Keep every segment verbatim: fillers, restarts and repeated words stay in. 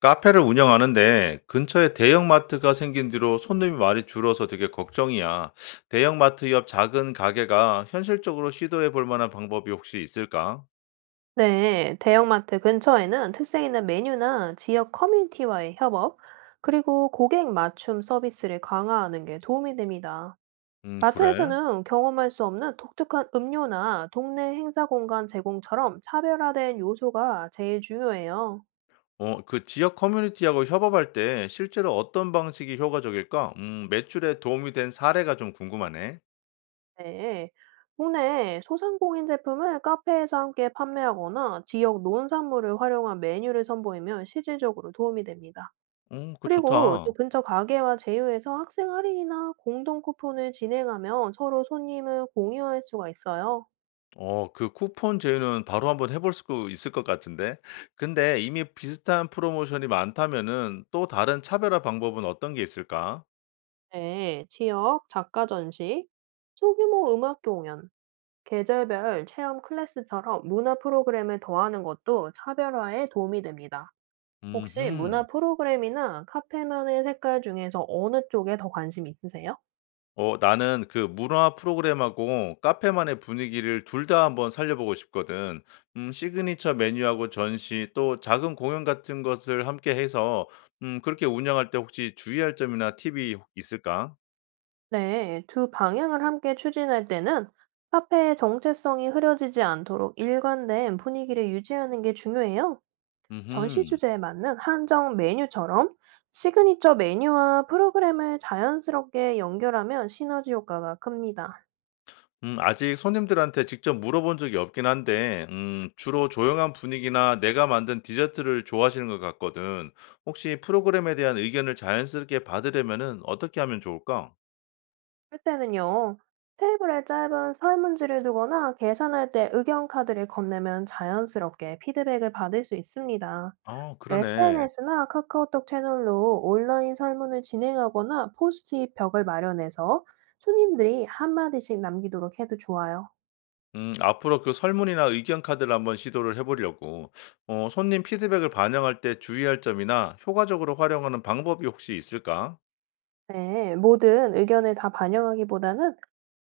카페를 운영하는데 근처에 대형마트가 생긴 뒤로 손님이 많이 줄어서 되게 걱정이야. 대형마트 옆 작은 가게가 현실적으로 시도해 볼 만한 방법이 혹시 있을까? 네, 대형마트 근처에는 특색 있는 메뉴나 지역 커뮤니티와의 협업, 그리고 고객 맞춤 서비스를 강화하는 게 도움이 됩니다. 음, 그래. 마트에서는 경험할 수 없는 독특한 음료나 동네 행사 공간 제공처럼 차별화된 요소가 제일 중요해요. 어, 그 지역 커뮤니티하고 협업할 때 실제로 어떤 방식이 효과적일까? 음, 매출에 도움이 된 사례가 좀 궁금하네. 네, 국내 소상공인 제품을 카페에서 함께 판매하거나 지역 농산물을 활용한 메뉴를 선보이면 실질적으로 도움이 됩니다. 음, 그거 그리고 좋다. 또 근처 가게와 제휴해서 학생 할인이나 공동 쿠폰을 진행하면 서로 손님을 공유할 수가 있어요. 어, 그 쿠폰 제휴는 바로 한번 해볼 수 있을 것 같은데. 근데 이미 비슷한 프로모션이 많다면은 또 다른 차별화 방법은 어떤 게 있을까? 네, 지역 작가 전시, 소규모 음악 공연, 계절별 체험 클래스처럼 문화 프로그램을 더하는 것도 차별화에 도움이 됩니다. 혹시 음흠. 문화 프로그램이나 카페만의 색깔 중에서 어느 쪽에 더 관심 있으세요? 어 나는 그 문화 프로그램하고 카페만의 분위기를 둘 다 한번 살려보고 싶거든. 음 시그니처 메뉴하고 전시 또 작은 공연 같은 것을 함께 해서 음 그렇게 운영할 때 혹시 주의할 점이나 팁이 있을까? 네, 두 방향을 함께 추진할 때는 카페의 정체성이 흐려지지 않도록 일관된 분위기를 유지하는 게 중요해요. 전시 음흠. 주제에 맞는 한정 메뉴처럼 시그니처 메뉴와 프로그램을 자연스럽게 연결하면 시너지 효과가 큽니다. 음 아직 손님들한테 직접 물어본 적이 없긴 한데 음 주로 조용한 분위기나 내가 만든 디저트를 좋아하시는 것 같거든. 혹시 프로그램에 대한 의견을 자연스럽게 받으려면은 어떻게 하면 좋을까? 할 때는요, 테이블에 짧은 설문지를 두거나 계산할 때 의견 카드를 건네면 자연스럽게 피드백을 받을 수 있습니다. 아 그러네. 에스엔에스나 카카오톡 채널로 온라인 설문을 진행하거나 포스트잇 벽을 마련해서 손님들이 한마디씩 남기도록 해도 좋아요. 음, 앞으로 그 설문이나 의견 카드를 한번 시도를 해보려고. 어, 손님 피드백을 반영할 때 주의할 점이나 효과적으로 활용하는 방법이 혹시 있을까? 네, 모든 의견을 다 반영하기보다는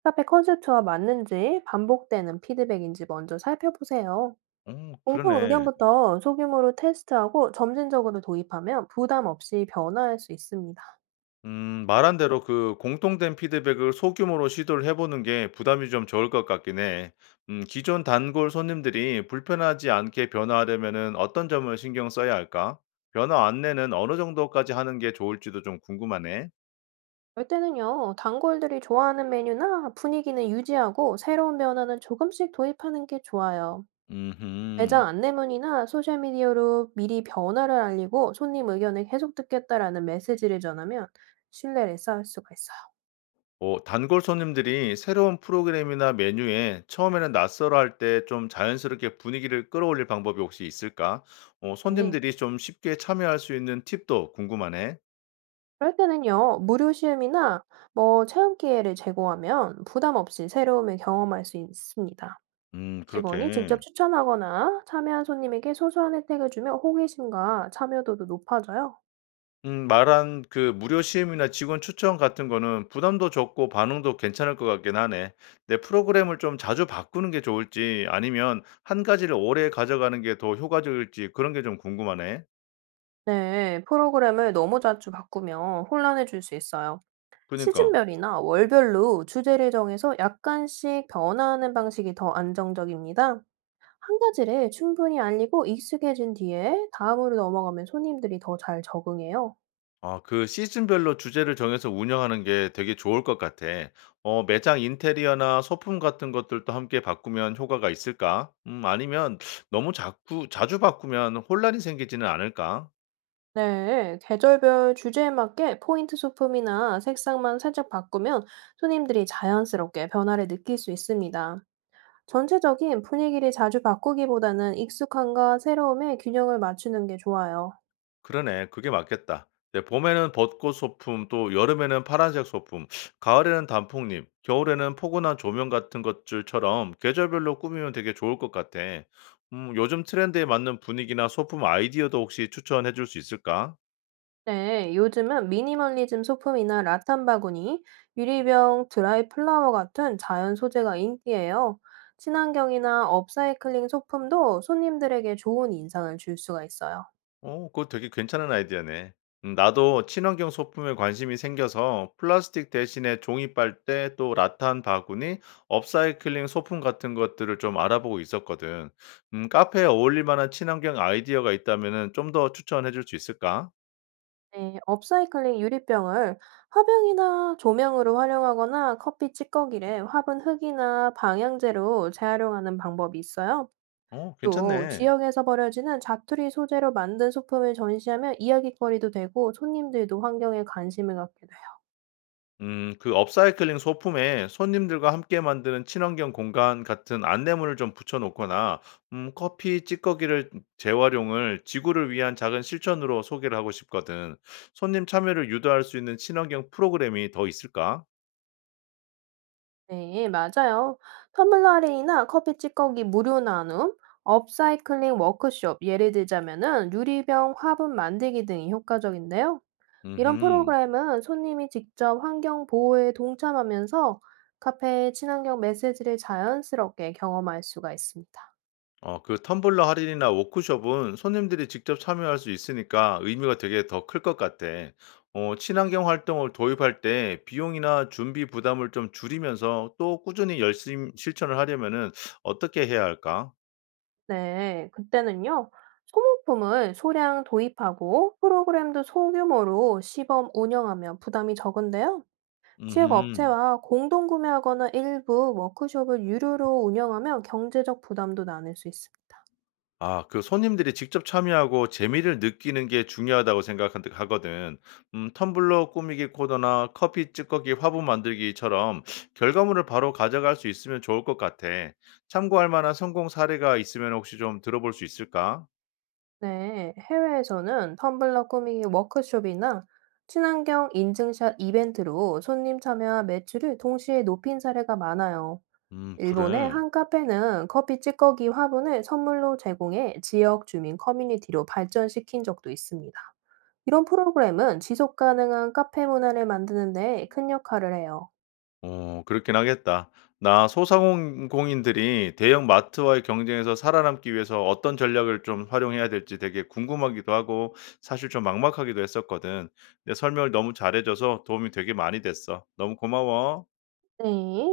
카페 컨셉트와 맞는지 반복되는 피드백인지 먼저 살펴보세요. 어, 공통 그러네. 의견부터 소규모로 테스트하고 점진적으로 도입하면 부담 없이 변화할 수 있습니다. 음, 말한 대로 그 공통된 피드백을 소규모로 시도를 해보는 게 부담이 좀 적을 것 같긴 해. 음, 기존 단골 손님들이 불편하지 않게 변화하려면은 어떤 점을 신경 써야 할까? 변화 안내는 어느 정도까지 하는 게 좋을지도 좀 궁금하네. 이 때는요, 단골들이 좋아하는 메뉴나 분위기는 유지하고 새로운 변화는 조금씩 도입하는 게 좋아요. 음흠. 매장 안내문이나 소셜미디어로 미리 변화를 알리고 손님 의견을 계속 듣겠다라는 메시지를 전하면 신뢰를 쌓을 수가 있어요. 어, 단골 손님들이 새로운 프로그램이나 메뉴에 처음에는 낯설어 할 때 좀 자연스럽게 분위기를 끌어올릴 방법이 혹시 있을까? 어, 네. 손님들이 좀 쉽게 참여할 수 있는 팁도 궁금하네. 그럴 때는요, 무료 시음이나 뭐 체험 기회를 제공하면 부담 없이 새로움을 경험할 수 있습니다. 음, 직원이 그렇게. 직접 추천하거나 참여한 손님에게 소소한 혜택을 주면 호기심과 참여도도 높아져요. 음, 말한 그 무료 시음이나 직원 추천 같은 거는 부담도 적고 반응도 괜찮을 것 같긴 하네. 내 프로그램을 좀 자주 바꾸는 게 좋을지 아니면 한 가지를 오래 가져가는 게 더 효과적일지 그런 게 좀 궁금하네. 네, 프로그램을 너무 자주 바꾸면 혼란해질 수 있어요. 그니까. 시즌별이나 월별로 주제를 정해서 약간씩 변화하는 방식이 더 안정적입니다. 한 가지를 충분히 알리고 익숙해진 뒤에 다음으로 넘어가면 손님들이 더 잘 적응해요. 아 그 시즌별로 주제를 정해서 운영하는 게 되게 좋을 것 같아. 어 매장 인테리어나 소품 같은 것들도 함께 바꾸면 효과가 있을까? 음 아니면 너무 자꾸 자주 바꾸면 혼란이 생기지는 않을까? 네, 계절별 주제에 맞게 포인트 소품이나 색상만 살짝 바꾸면 손님들이 자연스럽게 변화를 느낄 수 있습니다. 전체적인 분위기를 자주 바꾸기보다는 익숙함과 새로움의 균형을 맞추는 게 좋아요. 그러네. 그게 맞겠다. 네 봄에는 벚꽃 소품, 또 여름에는 파란색 소품, 가을에는 단풍잎, 겨울에는 포근한 조명 같은 것들처럼 계절별로 꾸미면 되게 좋을 것 같아. 음 요즘 트렌드에 맞는 분위기나 소품 아이디어도 혹시 추천해 줄 수 있을까? 네, 요즘은 미니멀리즘 소품이나 라탄 바구니, 유리병, 드라이 플라워 같은 자연 소재가 인기예요. 친환경이나 업사이클링 소품도 손님들에게 좋은 인상을 줄 수가 있어요. 어 그거 되게 괜찮은 아이디어네. 음 나도 친환경 소품에 관심이 생겨서 플라스틱 대신에 종이 빨대 또 라탄 바구니, 업사이클링 소품 같은 것들을 좀 알아보고 있었거든. 음 카페에 어울릴 만한 친환경 아이디어가 있다면 좀 더 추천해 줄 수 있을까? 네, 업사이클링 유리병을 화병이나 조명으로 활용하거나 커피 찌꺼기를 화분 흙이나 방향제로 재활용하는 방법이 있어요. 어 또 괜찮네. 지역에서 버려지는 자투리 소재로 만든 소품을 전시하면 이야깃거리도 되고 손님들도 환경에 관심을 갖게 돼요. 음, 그 업사이클링 소품에 손님들과 함께 만드는 친환경 공간 같은 안내문을 좀 붙여놓거나, 음, 커피 찌꺼기를 재활용을 지구를 위한 작은 실천으로 소개를 하고 싶거든. 손님 참여를 유도할 수 있는 친환경 프로그램이 더 있을까? 네, 맞아요. 텀블러 링이나 커피 찌꺼기 무료 나눔, 업사이클링 워크숍, 예를 들자면은 유리병 화분 만들기 등이 효과적인데요. 이런 음 프로그램은 손님이 직접 환경 보호에 동참하면서 카페의 친환경 메시지를 자연스럽게 경험할 수가 있습니다. 어, 그 텀블러 할인이나 워크숍은 손님들이 직접 참여할 수 있으니까 의미가 되게 더 클 것 같아. 어, 친환경 활동을 도입할 때 비용이나 준비 부담을 좀 줄이면서 또 꾸준히 열심히 실천을 하려면은 어떻게 해야 할까? 네, 그때는요. 소모품을 소량 도입하고 프로그램도 소규모로 시범 운영하면 부담이 적은데요. 지역 음. 업체와 공동 구매하거나 일부 워크숍을 유료로 운영하면 경제적 부담도 나눌 수 있습니다. 아 그 손님들이 직접 참여하고 재미를 느끼는 게 중요하다고 생각한 하거든. 음 텀블러 꾸미기 코너나 커피 찌꺼기 화분 만들기처럼 결과물을 바로 가져갈 수 있으면 좋을 것 같아. 참고할 만한 성공 사례가 있으면 혹시 좀 들어볼 수 있을까? 네, 해외에서는 텀블러 꾸미기 워크숍이나 친환경 인증샷 이벤트로 손님 참여와 매출을 동시에 높인 사례가 많아요. 음 일본의 그래. 한 카페는 커피 찌꺼기 화분을 선물로 제공해 지역 주민 커뮤니티로 발전시킨 적도 있습니다. 이런 프로그램은 지속 가능한 카페 문화를 만드는 데 큰 역할을 해요. 어 그렇긴 하겠다. 나 소상공인들이 대형 마트와의 경쟁에서 살아남기 위해서 어떤 전략을 좀 활용해야 될지 되게 궁금하기도 하고 사실 좀 막막하기도 했었거든. 내 설명을 너무 잘해줘서 도움이 되게 많이 됐어. 너무 고마워. 네.